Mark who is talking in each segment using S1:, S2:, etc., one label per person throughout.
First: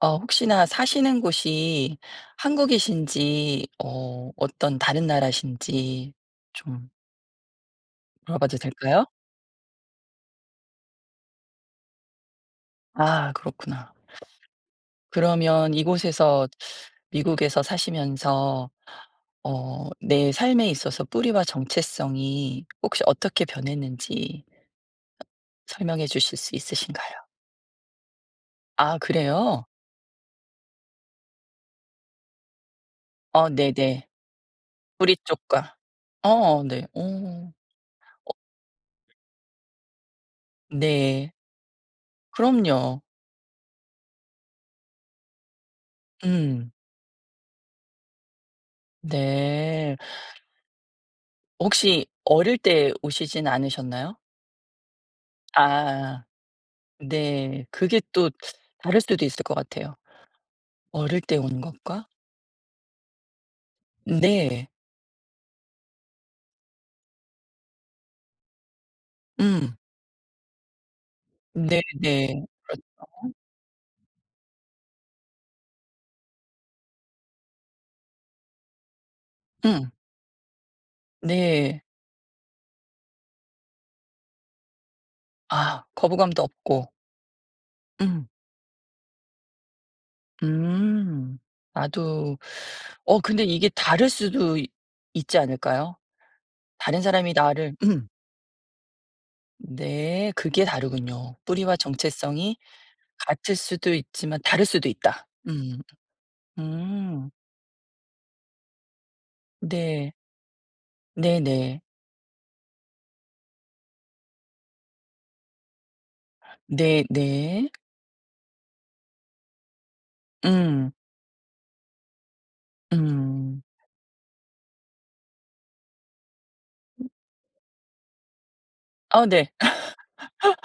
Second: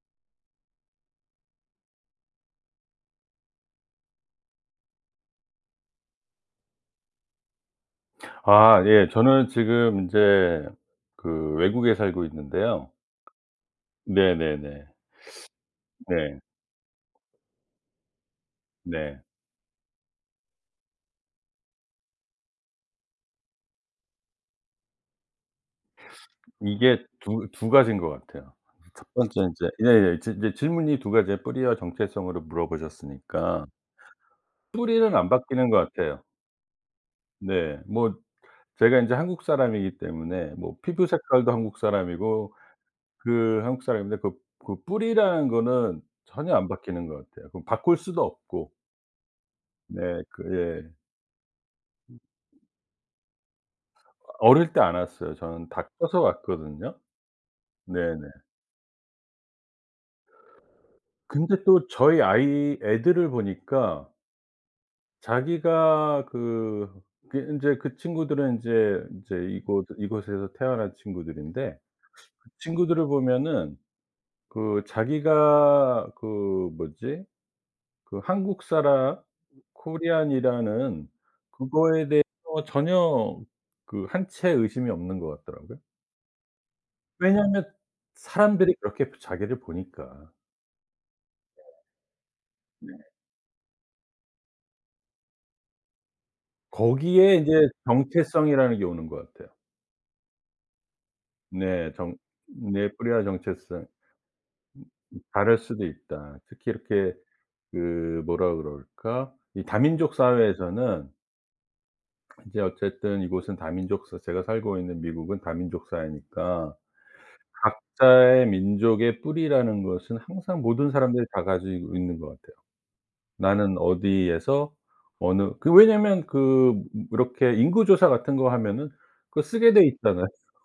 S1: 혹시나 사시는 곳이 한국이신지 어떤 다른 나라신지 좀 물어봐도
S2: 아
S1: 될까요?
S2: 예. 저는 지금 이제 그 외국에 살고 있는데요.
S1: 아, 그렇구나.
S2: 네네네.
S1: 그러면
S2: 네.
S1: 이곳에서 미국에서 사시면서
S2: 네.
S1: 내 삶에 있어서 뿌리와 정체성이 혹시 어떻게 변했는지 설명해 주실 수
S2: 이게
S1: 있으신가요?
S2: 두 가지인 것 같아요.
S1: 아,
S2: 첫 번째
S1: 그래요?
S2: 인제 예예. 지 이제 질문이 두 가지예요. 뿌리와 정체성으로
S1: 어,
S2: 물어보셨으니까.
S1: 네네. 뿌리
S2: 뿌리는 안 바뀌는
S1: 쪽과.
S2: 것 같아요.
S1: 어, 네. 어.
S2: 네. 뭐 제가 인제 한국 사람이기 때문에 뭐 피부
S1: 네.
S2: 색깔도 한국 사람이고
S1: 그럼요.
S2: 그 한국 사람인데 그 뿌리라는 거는 전혀 안
S1: 음.
S2: 바뀌는 것 같아요. 그 바꿀 수도 없고.
S1: 네.
S2: 네. 그 예.
S1: 혹시 어릴 때 오시진 않으셨나요?
S2: 어릴 때 안 왔어요. 저는 다 커서
S1: 아,
S2: 왔거든요.
S1: 네. 그게
S2: 네네.
S1: 또 다를 수도 있을 것 같아요. 어릴 때
S2: 근데
S1: 오는
S2: 또
S1: 것과.
S2: 저희 아이 애들을 보니까
S1: 네.
S2: 자기가 그 인제 그 친구들은 인제
S1: 음.
S2: 이곳에서 태어난 친구들인데
S1: 네네.
S2: 그
S1: 그렇
S2: 친구들을 보면은 그 자기가 그 뭐지? 그 한국 사람
S1: 음.
S2: 코리안이라는
S1: 네.
S2: 그거에 대해서 전혀 그 한채 의심이 없는 것 같더라고요.
S1: 아, 거부감도 없고.
S2: 왜냐하면
S1: 음.
S2: 사람들이 그렇게 자기를 보니까.
S1: 음. 나도.
S2: 네.
S1: 근데 이게 다를 수도 있 있지 않을까요? 다른 사람이
S2: 거기에 이제
S1: 나를. 음.
S2: 정체성이라는 게 오는 것 같아요.
S1: 네. 그게 다르군요. 뿌리와
S2: 네. 정
S1: 정체성이
S2: 네. 뿌리와
S1: 같을
S2: 정체성.
S1: 수도 있지만 다를 수도 있다.
S2: 다를
S1: 음.
S2: 수도 있다. 특히 이렇게
S1: 음.
S2: 그 뭐라 그럴까? 이
S1: 네.
S2: 다민족 사회에서는
S1: 네네.
S2: 이제 어쨌든 이곳은 다민족 사 제가 살고 있는 미국은 다민족 사회니까
S1: 네네.
S2: 각자의 민족의 뿌리라는 것은 항상 모든
S1: 음.
S2: 사람들이 다 가지고 있는 것 같아요.
S1: 음.
S2: 나는 어디에서 어느 그 왜냐면 그 이렇게 인구 조사 같은 거 하면은
S1: 아,
S2: 그거
S1: 네.
S2: 쓰게 돼 있잖아요.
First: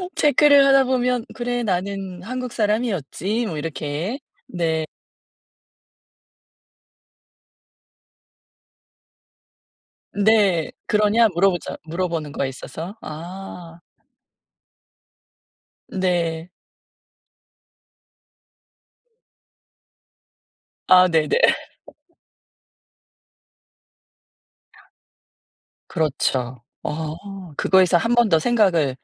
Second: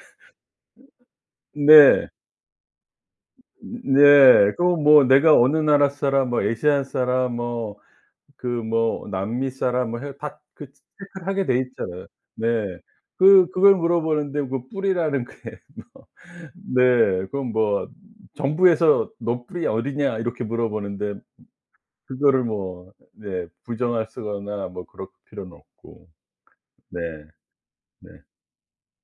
S1: 체크를 하다 보면 '그래,
S2: 네.
S1: 나는 한국 사람이었지.' 뭐 이렇게.
S2: 네. 또
S1: 네.
S2: 뭐 내가 어느 나라 사람 뭐 아시안 사람 뭐 그 뭐 남미 사람 뭐 해 다 그
S1: 네.
S2: 체크를
S1: "그러냐?"
S2: 하게 돼
S1: 물어보자
S2: 있잖아요.
S1: 물어보는 거에
S2: 네.
S1: 있어서.
S2: 그 그걸
S1: 아.
S2: 물어보는데 그 뿔이라는 게 뭐
S1: 네.
S2: 네. 그건 뭐 정부에서 "너 뿔이 어디냐?" 이렇게
S1: 아,
S2: 물어보는데
S1: 네네.
S2: 그거를 뭐 네 부정할 쓰거나 뭐 그럴 필요는 없고.
S1: 그렇죠.
S2: 네.
S1: 그거에서
S2: 네.
S1: 한 번 더 생각을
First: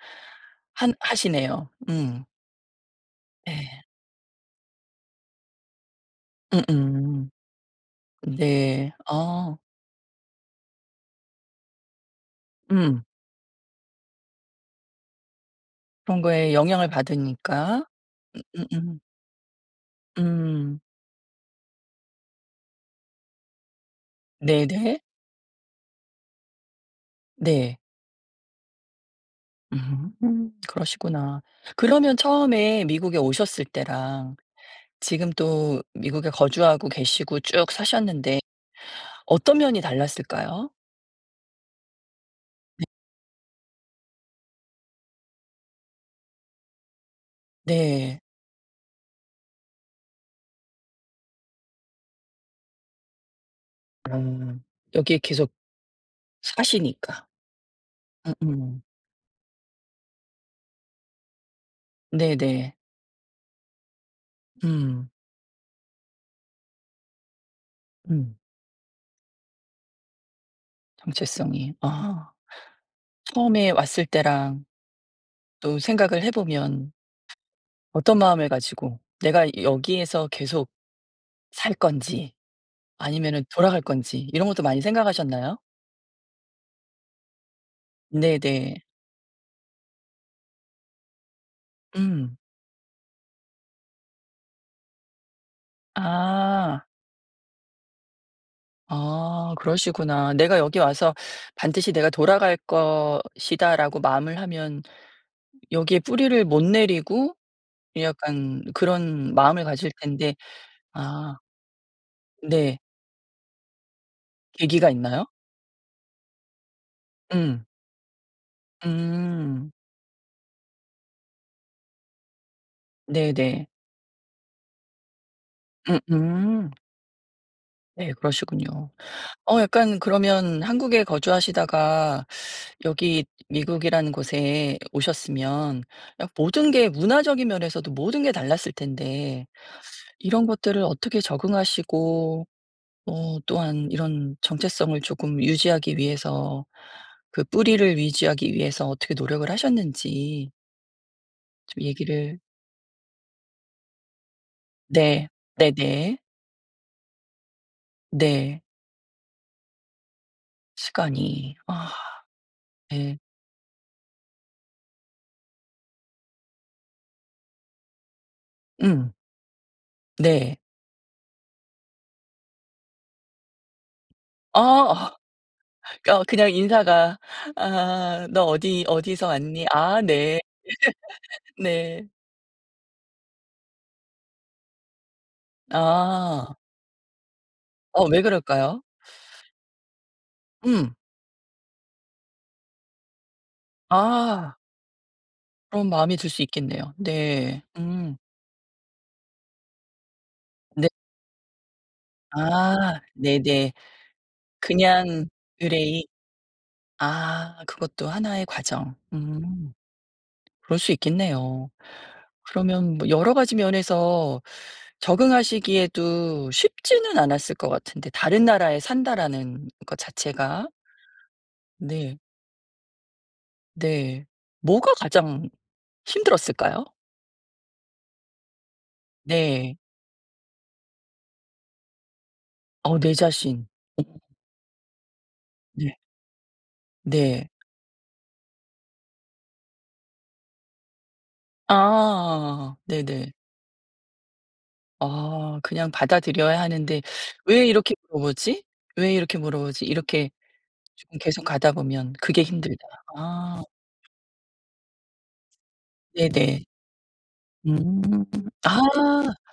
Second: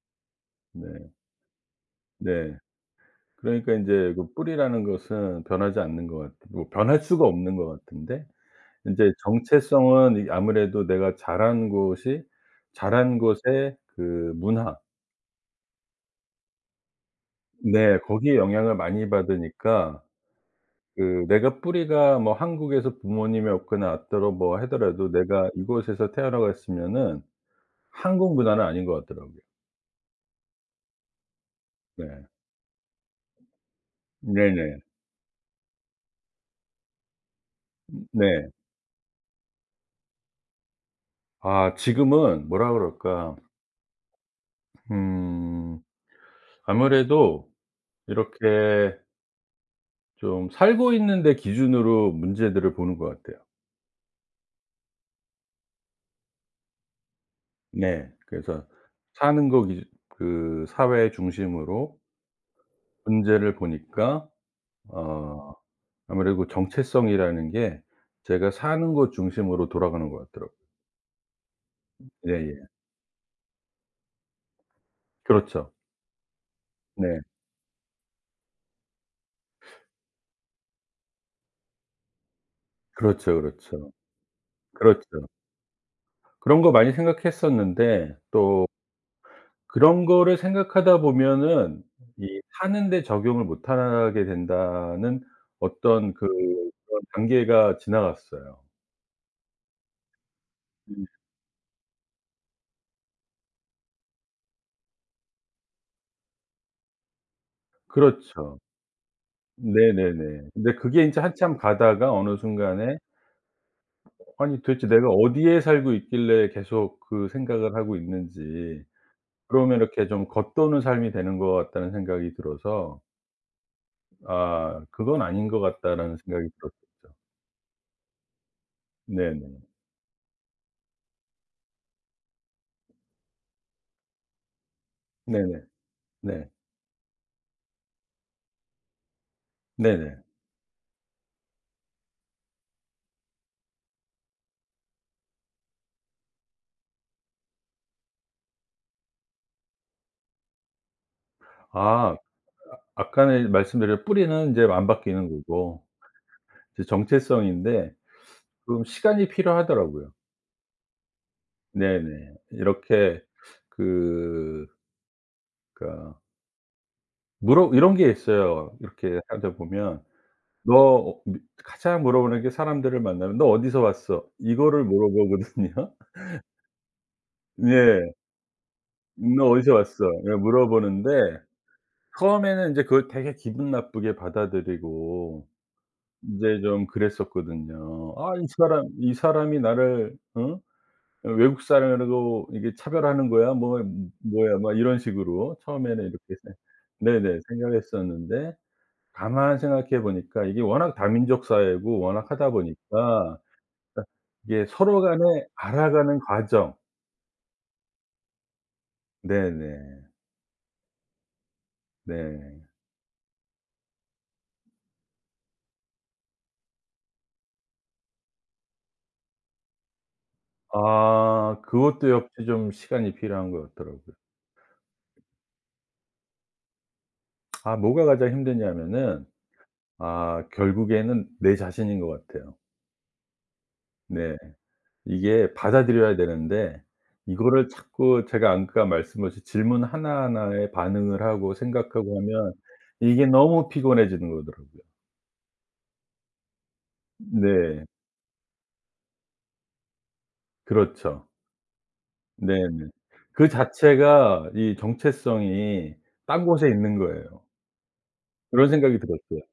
S1: 한
S2: 네.
S1: 하시네요. 음.
S2: 네. 그러니까
S1: 네.
S2: 인제 그 뿔이라는 것은 변하지 않는 것 같 뭐 변할 수가
S1: 음음.
S2: 없는 것 같은데
S1: 네.
S2: 인제
S1: 어.
S2: 정체성은 이 아무래도 내가 자란 곳이
S1: 음.
S2: 자란 곳의 그 문화
S1: 그런 거에 영향을 받으니까.
S2: 네 거기에
S1: 음음.
S2: 영향을
S1: 음.
S2: 많이 받으니까
S1: 음.
S2: 그 내가 뿌리가 뭐 한국에서 부모님이 없거나 왔더라 뭐
S1: 네네.
S2: 하더라도 내가 이곳에서 태어나갔으면은
S1: 네.
S2: 한국 문화는 아닌 것 같더라고요.
S1: 그러시구나. 그러면
S2: 네.
S1: 처음에 미국에 오셨을 때랑
S2: 네네.
S1: 지금 또 미국에 거주하고 계시고 쭉 사셨는데
S2: 네.
S1: 어떤 면이 달랐을까요?
S2: 아 지금은 뭐라 그럴까? 음 아무래도
S1: 네.
S2: 이렇게 좀 살고 있는 데 기준으로 문제들을 보는 것 같아요.
S1: 음, 여기에 계속 사시니까.
S2: 네. 그래서
S1: 음음.
S2: 사는 거 기준 그 사회 중심으로
S1: 네네.
S2: 문제를 보니까
S1: 음.
S2: 어 아무래도 정체성이라는 게
S1: 음.
S2: 제가 사는 것 중심으로 돌아가는 것 같더라고요.
S1: 정체성이. 아.
S2: 예예.
S1: 처음에 왔을 때랑
S2: 그렇죠.
S1: 또 생각을 해 보면
S2: 네.
S1: 어떤 마음을 가지고 내가 여기에서 계속 살 건지
S2: 그렇죠,
S1: 아니면은 돌아갈
S2: 그렇죠.
S1: 건지 이런 것도 많이
S2: 그렇죠.
S1: 생각하셨나요?
S2: 그런 거 많이 생각했었는데 또
S1: 네네.
S2: 그런 거를 생각하다 보면은
S1: 음.
S2: 이 '사는 데 적용을 못 하게 된다.'는 어떤
S1: 아.
S2: 그런 단계가 지나갔어요.
S1: 아, 그러시구나. '내가 여기
S2: 음.
S1: 와서 반드시 내가 돌아갈 것이다.'라고 마음을 하면 여기에 뿌리를 못 내리고
S2: 그렇죠.
S1: 약간 그런 마음을 가질 텐데.
S2: 네네네. 근데 그게 인제
S1: 아,
S2: 한참 가다가 어느
S1: 네.
S2: 순간에 '아니 도대체
S1: 계기가
S2: 내가
S1: 있나요?
S2: 어디에 살고 있길래 계속 그
S1: 음.
S2: 생각을 하고 있는지.'
S1: 음.
S2: 그러면 이렇게 좀 '겉도는 삶이 되는 것 같다.'는 생각이 들어서
S1: 네네.
S2: '아 그건 아닌 것 같다.'라는 생각이
S1: 음음.
S2: 들었었죠.
S1: 네, 그러시군요.
S2: 네네.
S1: 약간 그러면 한국에 거주하시다가 여기 미국이라는 곳에
S2: 네네.
S1: 오셨으면 약
S2: 네.
S1: 모든 게 문화적인 면에서도 모든 게 달랐을 텐데
S2: 네네.
S1: 이런 것들을 어떻게 적응하시고 또한 이런 정체성을 조금 유지하기 위해서 그 뿌리를 유지하기 위해서 어떻게 노력을 하셨는지 좀
S2: 아
S1: 얘기를.
S2: 아까는 말씀드린 뿌리는 인제 안 바뀌는
S1: 네.
S2: 거고
S1: 네네.
S2: 이제 정체성인데
S1: 네.
S2: 좀 시간이 필요하더라고요.
S1: 시간이. 아,
S2: 네네.
S1: 네.
S2: 이렇게 그 그러니까 물어 이런 게 있어요.
S1: 음.
S2: 이렇게 하다 보면
S1: 네.
S2: 너 어 미 가장 물어보는 게 사람들을 만나면 "너 어디서 왔어?"
S1: 아
S2: 이거를
S1: 아
S2: 물어보거든요.
S1: 어 어, 그냥 인사가.
S2: 예.
S1: 아, "너 어디서
S2: "너
S1: 왔니?"
S2: 어디서
S1: 아,
S2: 왔어?" 예
S1: 네.
S2: 물어보는데
S1: 네.
S2: 처음에는 인제 그걸 되게 기분 나쁘게 받아들이고
S1: 아.
S2: 인제 좀 그랬었거든요.
S1: 왜
S2: '아
S1: 그럴까요?
S2: 이 사람이 나를
S1: 음.
S2: 외국 사람이라고 이게 차별하는 거야? 뭐 뭐
S1: 아,
S2: 뭐야?' 막 이런 식으로
S1: 그런
S2: 처음에는
S1: 마음이 들
S2: 이렇게
S1: 수
S2: 생
S1: 있겠네요.
S2: 네네
S1: 네. 음.
S2: 생각했었는데 가만 생각해 보니까 이게 워낙 다민족 사회고 워낙 하다
S1: 아,
S2: 보니까
S1: 네네.
S2: 그러니까 이게 서로 간에
S1: 그냥 의뢰인.
S2: 알아가는 과정
S1: 아, 그것도 하나의 과정.
S2: 네네.
S1: 그럴 수 있겠네요.
S2: 네.
S1: 그러면 뭐 여러 가지 면에서 적응하시기에도 쉽지는 않았을 것 같은데 다른 나라에 산다라는 것 자체가.
S2: 아 그것도
S1: 네.
S2: 역시 좀 시간이 필요한 것 같더라고요.
S1: 네. 뭐가 가장 힘들었을까요?
S2: 아 뭐가 가장 힘드냐면은
S1: 네.
S2: 아 결국에는 내 자신인 것 같아요.
S1: 내 자신.
S2: 네. 이게
S1: 네.
S2: 받아들여야 되는데
S1: 네.
S2: 이거를 자꾸 제가 아까 말씀하신 질문 하나하나에 반응을 하고 생각하고 하면
S1: 아,
S2: 이게
S1: 네네.
S2: 너무 피곤해지는 거더라고요.
S1: 아, 그냥 받아들여야 하는데 '왜
S2: 네.
S1: 이렇게 물어보지? 왜 이렇게 물어보지?' 이렇게 좀
S2: 그렇죠.
S1: 계속 가다 보면 그게 힘들다.
S2: 네네. 그
S1: 아,
S2: 자체가 이 정체성이 딴
S1: 네네.
S2: 곳에 있는 거예요.
S1: 음.
S2: 그런 생각이 들었어요.
S1: 아,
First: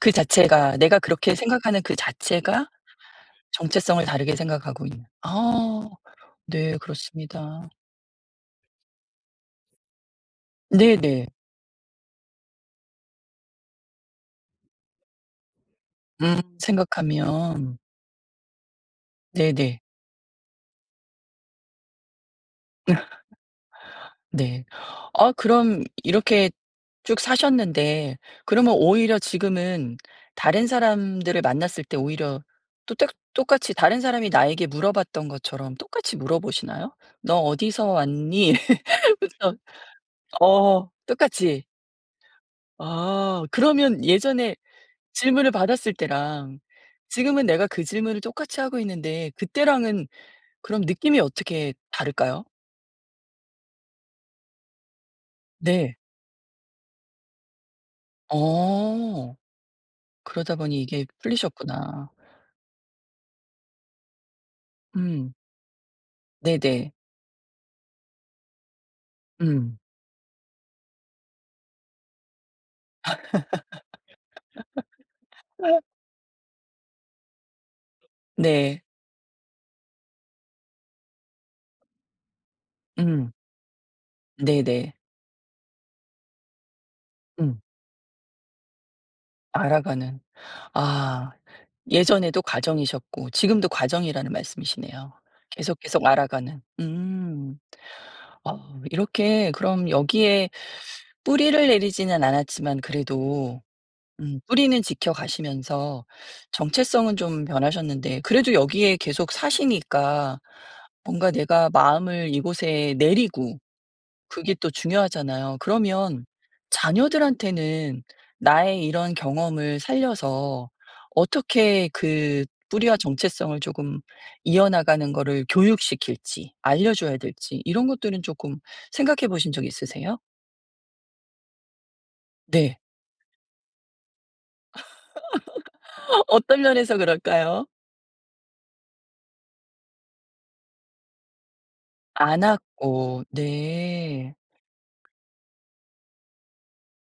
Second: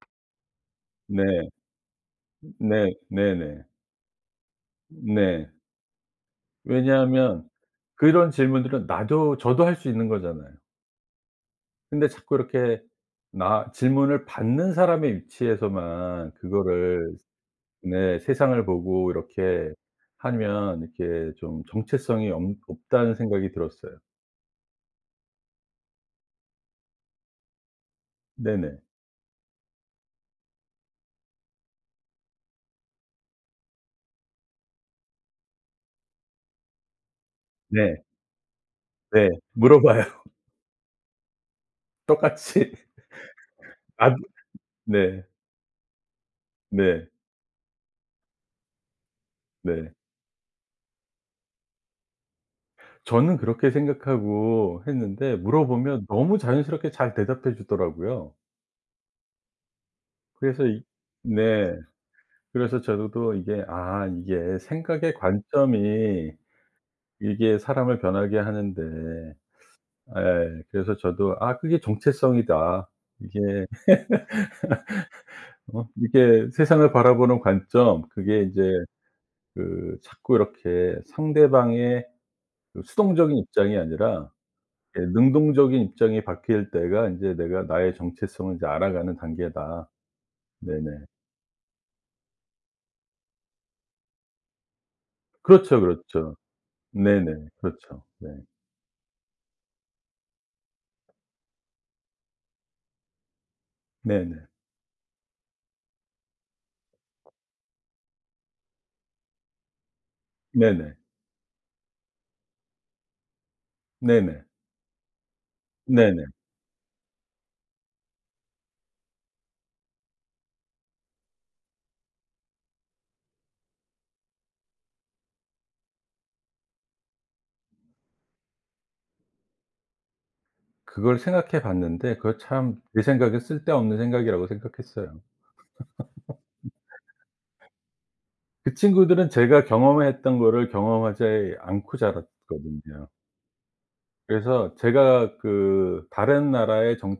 S1: 그 자체가 내가 그렇게
S2: 네.
S1: 생각하는 그 자체가
S2: 네. 네네.
S1: 정체성을 다르게 생각하고 있는.
S2: 네.
S1: 아, 네,
S2: 왜냐하면
S1: 그렇습니다.
S2: 그런 질문들은 나도 저도 할 수 있는 거잖아요.
S1: 네네.
S2: 근데 자꾸 이렇게 나 질문을 받는 사람의 위치에서만 그거를
S1: 생각하면.
S2: 네 세상을 보고 이렇게
S1: 네네.
S2: 하면 이렇게 좀 정체성이 없 없다는 생각이 들었어요.
S1: 네. 아, 그럼 이렇게 쭉 사셨는데 그러면
S2: 네네.
S1: 오히려 지금은 다른 사람들을 만났을 때 오히려 또 똑 똑같이 다른 사람이 나에게 물어봤던 것처럼 똑같이 물어보시나요? "너 어디서
S2: 네.
S1: 왔니?"
S2: 네.
S1: 그래서
S2: 물어봐요.
S1: 똑같이.
S2: 똑같이.
S1: 아, 그러면
S2: 아
S1: 예전에
S2: 네.
S1: 질문을 받았을 때랑
S2: 네.
S1: 지금은 내가 그 질문을 똑같이 하고 있는데
S2: 네.
S1: 그때랑은 그럼 느낌이 어떻게 다를까요?
S2: 저는 그렇게 생각하고 했는데
S1: 네.
S2: 물어보면 너무 자연스럽게 잘 대답해 주더라고요.
S1: 어. 그러다
S2: 그래서
S1: 보니
S2: 이
S1: 이게
S2: 네.
S1: 풀리셨구나.
S2: 그래서 저도 이게 '아 이게 생각의
S1: 음.
S2: 관점이
S1: 네네.
S2: 이게 사람을 변하게 하는데'
S1: 음.
S2: 예. 그래서 저도 '아 그게 정체성이다.' 이게 이게 세상을 바라보는 관점 그게 인제
S1: 네.
S2: 그 자꾸 이렇게 상대방의 그
S1: 음.
S2: 수동적인 입장이 아니라
S1: 네네.
S2: 예 능동적인 입장이 바뀔 때가 인제
S1: 음.
S2: 내가 나의 정체성을 이제 알아가는 단계다.
S1: 알아가는.
S2: 네네.
S1: 아. 예전에도 과정이셨고 지금도 과정이라는 말씀이시네요. 계속,
S2: 그렇죠,
S1: 계속
S2: 그렇죠.
S1: 알아가는.
S2: 네네.
S1: 음.
S2: 그렇죠. 네.
S1: 이렇게 그럼 여기에 뿌리를 내리지는 않았지만 그래도
S2: 네네.
S1: 뿌리는 지켜가시면서 정체성은 좀 변하셨는데 그래도 여기에 계속 사시니까
S2: 네네.
S1: 뭔가 내가 마음을 이곳에 내리고
S2: 네네.
S1: 그게 또 중요하잖아요.
S2: 네네.
S1: 그러면 자녀들한테는 나의 이런 경험을 살려서 어떻게 그 뿌리와 정체성을 조금 이어나가는 거를 교육시킬지 알려줘야 될지 이런 것들은 조금 생각해 보신 적 있으세요?
S2: 그걸 생각해 봤는데 그거
S1: 네.
S2: 참 제 생각에 쓸데없는 생각이라고 생각했어요.
S1: 어떤 면에서 그럴까요?
S2: 그 친구들은 제가 경험했던 거를 경험하지 않고
S1: 안
S2: 자랐거든요.
S1: 왔고. 네.
S2: 그래서 제가 그 다른 나라의 정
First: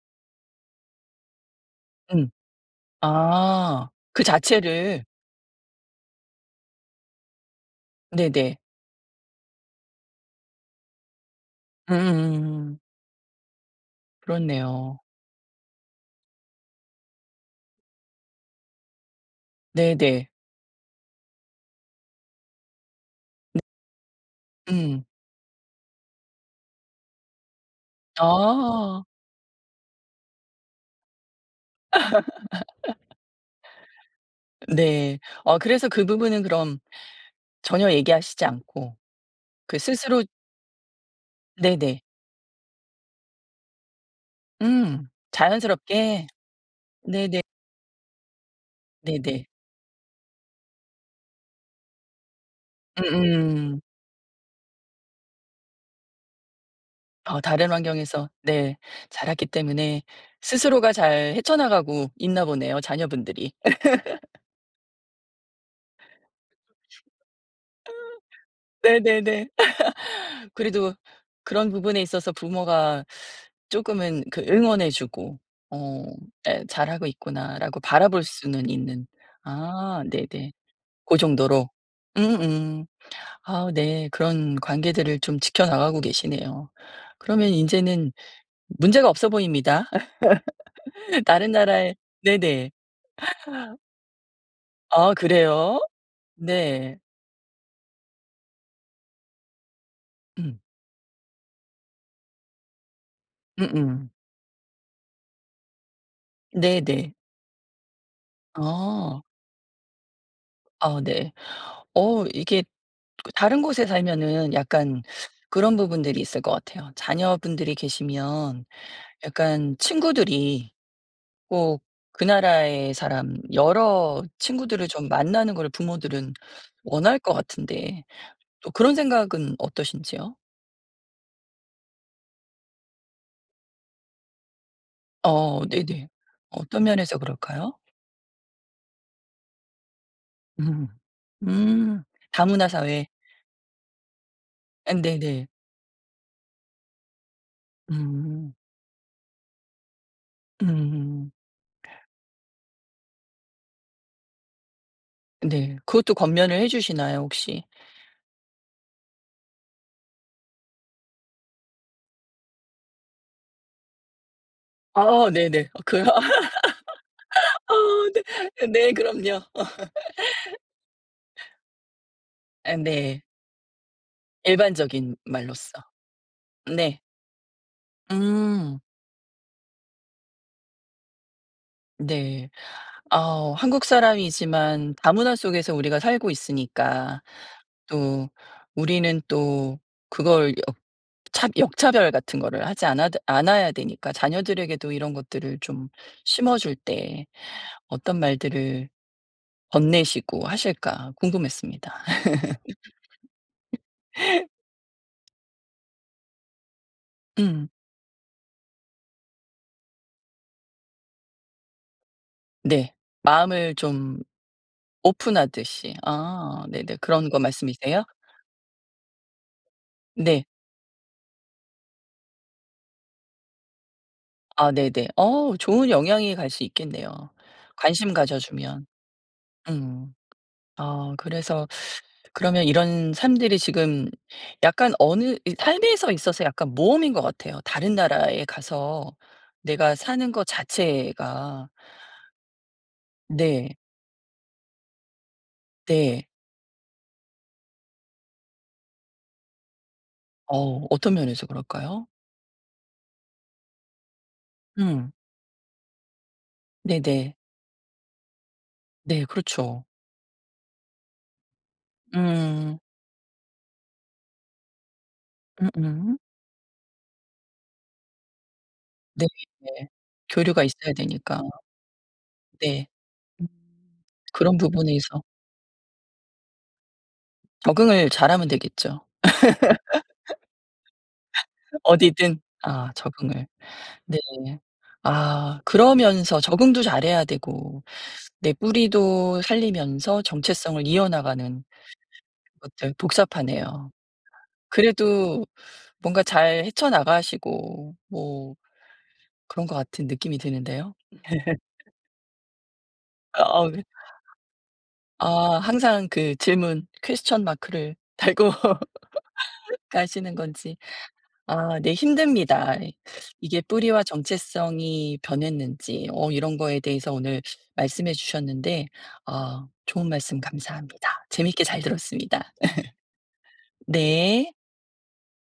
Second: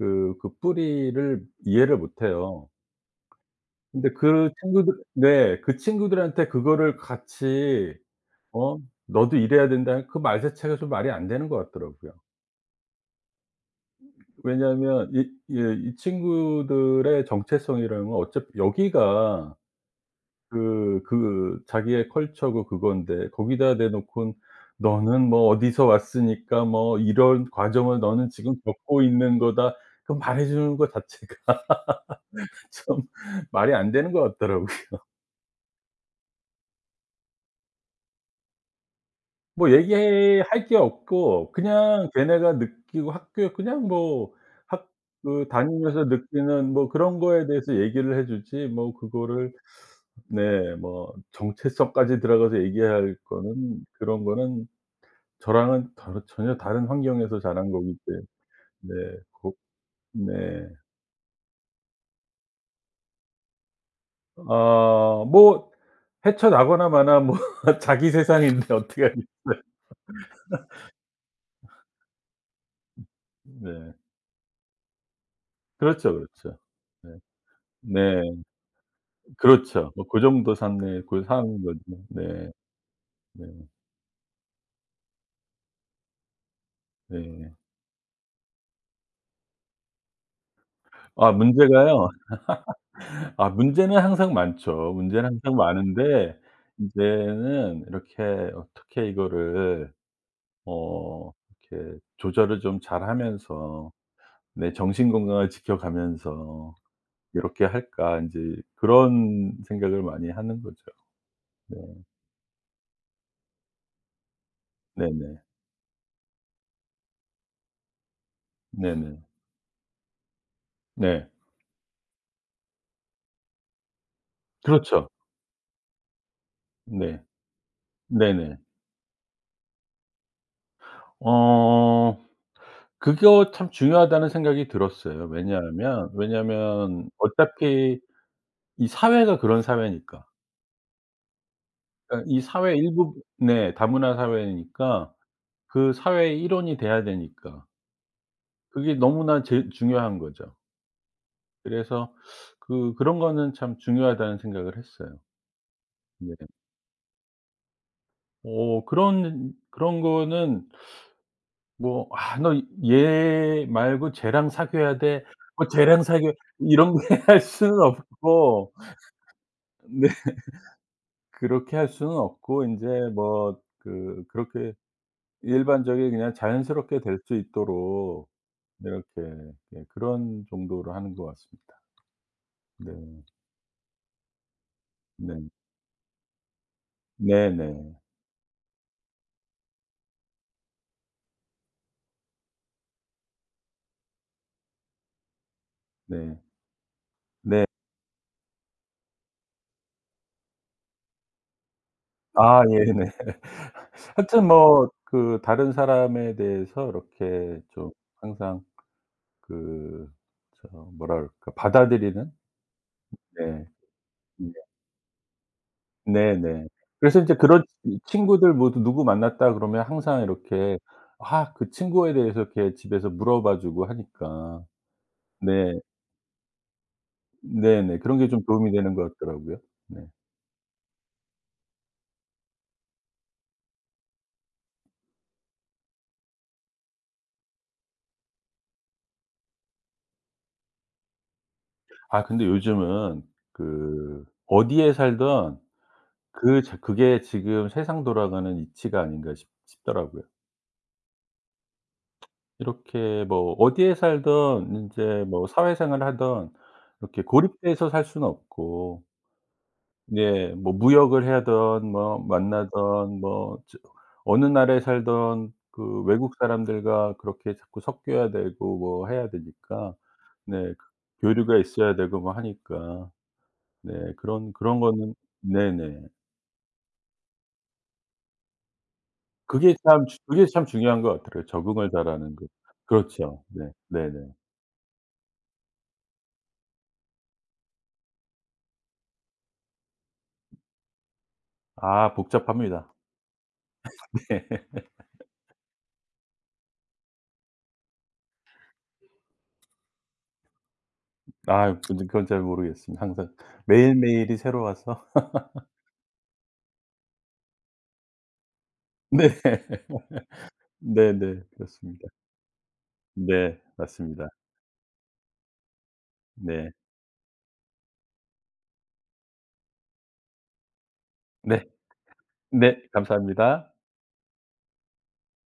S2: 그 뿌리를 이해를 못
S1: 음.
S2: 해요.
S1: 아.
S2: 근데
S1: 그
S2: 그 친구들
S1: 자체를.
S2: 네. 그 친구들한테 그거를 같이
S1: 네네.
S2: 어 "너도 일해야 된다." 그 말 자체가 좀 말이 안 되는 것 같더라고요.
S1: 음음음음. 그렇네요.
S2: 왜냐하면 이 예 이 친구들의 정체성이라는 건 어차피 여기가
S1: 네네.
S2: 그 자기의 컬처고 그건데 거기다 대놓고는
S1: 음.
S2: "너는 뭐 어디서 왔으니까 뭐 이런 과정을 너는 지금 겪고
S1: 아.
S2: 있는 거다." 그 말해 주는 것 자체가 좀 말이 안 되는 것 같더라고요.
S1: 네. 그래서 그 부분은 그럼 전혀 얘기하시지 않고
S2: 뭐
S1: 그 스스로.
S2: 얘기할 게 없고
S1: 네네.
S2: 그냥 걔네가 느끼고 학교 그냥 뭐 학
S1: 음.
S2: 그 다니면서
S1: 자연스럽게.
S2: 느끼는 뭐 그런
S1: 네네.
S2: 거에 대해서 얘기를 해 주지 뭐
S1: 네네.
S2: 그거를 네 뭐 정체성까지 들어가서 얘기할
S1: 음음.
S2: 거는 그런 거는 저랑은 다르 전혀 다른 환경에서 자란
S1: 다른
S2: 거기 때문에
S1: 환경에서 네
S2: 네.
S1: 자랐기
S2: 고
S1: 때문에
S2: 네.
S1: 스스로가 잘 헤쳐나가고 있나 보네요, 자녀분들이.
S2: 아 뭐 헤쳐나거나 마나 뭐 자기 세상인데 어게하겠
S1: 네네네.
S2: 어요
S1: 그래도 그런 부분에 있어서 부모가
S2: 네.
S1: 쪼끔은 그 응원해 주고 어
S2: 그렇죠, 그렇죠.
S1: 예, '잘하고
S2: 네.
S1: 있구나.'라고 바라볼
S2: 네.
S1: 수는 있는.
S2: 그렇죠.
S1: 아,
S2: 뭐 그
S1: 네네.
S2: 정도 산네
S1: 고
S2: 그 사는
S1: 정도로.
S2: 거죠. 네.
S1: 음음.
S2: 네.
S1: 아, 네. 그런 관계들을 좀 지켜나가고 계시네요. 그러면
S2: 네.
S1: 인제는 문제가 없어 보입니다.
S2: 아
S1: 다른 나라에.
S2: 문제가요.
S1: 네네.
S2: 아 문제는 항상 많죠.
S1: 아,
S2: 문제는 항상
S1: 그래요?
S2: 많은데
S1: 네.
S2: 이제는 이렇게 어떻게 이거를
S1: 음.
S2: 어 이렇게 조절을 좀 잘하면서
S1: 음음.
S2: 내 정신 건강을 지켜가면서
S1: 네네.
S2: '이렇게 할까.' 인제
S1: 어.
S2: 그런 생각을 많이 하는 거죠.
S1: 아, 네.
S2: 네.
S1: 이게 그 다른 곳에 살면은 약간
S2: 네네.
S1: 그런 부분들이 있을 것 같아요. 자녀분들이 계시면
S2: 네네. 네.
S1: 약간 친구들이
S2: 네. 네.
S1: 꼭 그 나라의 사람 여러 친구들을 좀
S2: 그렇죠.
S1: 만나는 걸 부모들은 원할
S2: 네.
S1: 것 같은데
S2: 네네.
S1: 또 그런 생각은 어떠신지요?
S2: 어 그거 참 중요하다는 생각이 들었어요.
S1: 네. 네,
S2: 왜냐하면
S1: 어떤
S2: 왜냐하면
S1: 면에서 그럴까요?
S2: 어차피 이 사회가 그런 사회니까.
S1: 음. 음.
S2: 그러니까 이
S1: 다문화
S2: 사회
S1: 사회.
S2: 일부 네 다문화
S1: 아,
S2: 사회니까
S1: 네네.
S2: 그 사회의 일원이 돼야 되니까.
S1: 음.
S2: 그게 너무나 제 중요한 거죠.
S1: 음.
S2: 그래서 그런 거는 참 중요하다는 생각을 했어요.
S1: 네. 그것도
S2: 네.
S1: 권면을 해 주시나요 혹시?
S2: 어 그런 거는 뭐 '아 너 얘 말고 쟤랑 사귀어야 돼.'
S1: 아,
S2: 뭐
S1: 네네.
S2: '쟤랑
S1: 그
S2: 사귀어' 이런 게 할
S1: 아,
S2: 수는
S1: 네.
S2: 없고
S1: 네, 그럼요.
S2: 그렇게 할 수는 없고
S1: 아,
S2: 인제
S1: 네.
S2: 뭐 그렇게
S1: 일반적인 말로써.
S2: 일반적인 그냥
S1: 네.
S2: 자연스럽게 될 수 있도록
S1: 음.
S2: 이렇게 예 그런 정도로 하는 것 같습니다.
S1: 네.
S2: 네.
S1: 아, 한국 사람이지만 다문화
S2: 네.
S1: 속에서 우리가 살고 있으니까
S2: 네네.
S1: 또 우리는 또 그걸 차 역차별 같은 거를 하지 않아야 되니까 자녀들에게도 이런 것들을 좀
S2: 네.
S1: 심어줄 때
S2: 네.
S1: 어떤 말들을 건네시고 하실까 궁금했습니다.
S2: 아 예 네. 하여튼 뭐 그 다른 사람에 대해서 이렇게
S1: 음.
S2: 좀 항상 그 저 뭐라 그럴까 받아들이는
S1: 네.
S2: 네.
S1: 마음을 좀
S2: 음.
S1: 오픈하듯이. 아,
S2: 네네.
S1: 네네.
S2: 그래서
S1: 그런
S2: 인제
S1: 거
S2: 그런 이
S1: 말씀이세요?
S2: 친구들 모두 "누구 만났다." 그러면 항상
S1: 네.
S2: 이렇게 아 그 친구에 대해서 이렇게 집에서 물어봐 주고 하니까.
S1: 아, 네네.
S2: 네.
S1: 좋은 영향이 갈 수 있겠네요,
S2: 네네.
S1: 관심
S2: 그런 게
S1: 가져
S2: 좀 도움이
S1: 주면.
S2: 되는 것 같더라고요. 네.
S1: 음. 아, 그래서 그러면 이런 삶들이 지금 약간 어느 이 삶에서 있어서 약간 모험인 것 같아요. 다른 나라에 가서 내가 사는 거 자체가.
S2: 아 근데 요즘은
S1: 네.
S2: 그 어디에 살든
S1: 네.
S2: 그 자 그게 지금 세상 돌아가는 이치가 아닌가 싶 싶더라고요.
S1: 어 어떤 면에서 그럴까요?
S2: 이렇게 뭐 어디에 살든
S1: 음.
S2: 인제 뭐 사회생활을 하든
S1: 네네.
S2: 이렇게
S1: 네.
S2: 고립돼서 살 수는 없고
S1: 네, 그렇죠.
S2: 네. 뭐 무역을 하든 뭐
S1: 음.
S2: 만나든 뭐 저 어느 나라에 살든 그
S1: 음음.
S2: 외국 사람들과 그렇게 자꾸 섞여야 되고 뭐
S1: 네.
S2: 해야
S1: 네.
S2: 되니까
S1: 교류가
S2: 네 그
S1: 있어야 되니까.
S2: 교류가 있어야 되고 뭐
S1: 네.
S2: 하니까.
S1: 음.
S2: 네 그런
S1: 그런
S2: 그런 거는
S1: 부분에서
S2: 네네.
S1: 적응을 잘하면 되겠죠.
S2: 그게 참 중요한 것 같더라고요. 적응을 잘하는
S1: 어디든.
S2: 거.
S1: 아,
S2: 그렇죠.
S1: 적응을.
S2: 네.
S1: 네.
S2: 네네.
S1: 아, 그러면서 적응도 잘해야 되고 내 뿌리도 살리면서 정체성을 이어나가는
S2: 아 복잡합니다.
S1: 것들 복잡하네요.
S2: 네.
S1: 그래도 뭔가 잘 헤쳐나가시고 뭐 그런 것 같은 느낌이 드는데요.
S2: 아 근데 그건 잘 모르겠습니다. 항상
S1: 아 아 왜-
S2: 매일매일이 새로워서.
S1: 아, 항상 그 질문 퀘스천 마크를 달고
S2: 네.
S1: 가시는 건지.
S2: 네네.
S1: 아, 네,
S2: 그렇습니다.
S1: 힘듭니다.
S2: 네.
S1: 이게 뿌리와
S2: 맞습니다.
S1: 정체성이 변했는지 이런
S2: 네.
S1: 거에 대해서 오늘 말씀해 주셨는데, 아, 좋은 말씀 감사합니다. 재밌게
S2: 네.
S1: 잘 들었습니다.
S2: 네. 감사합니다.
S1: 네.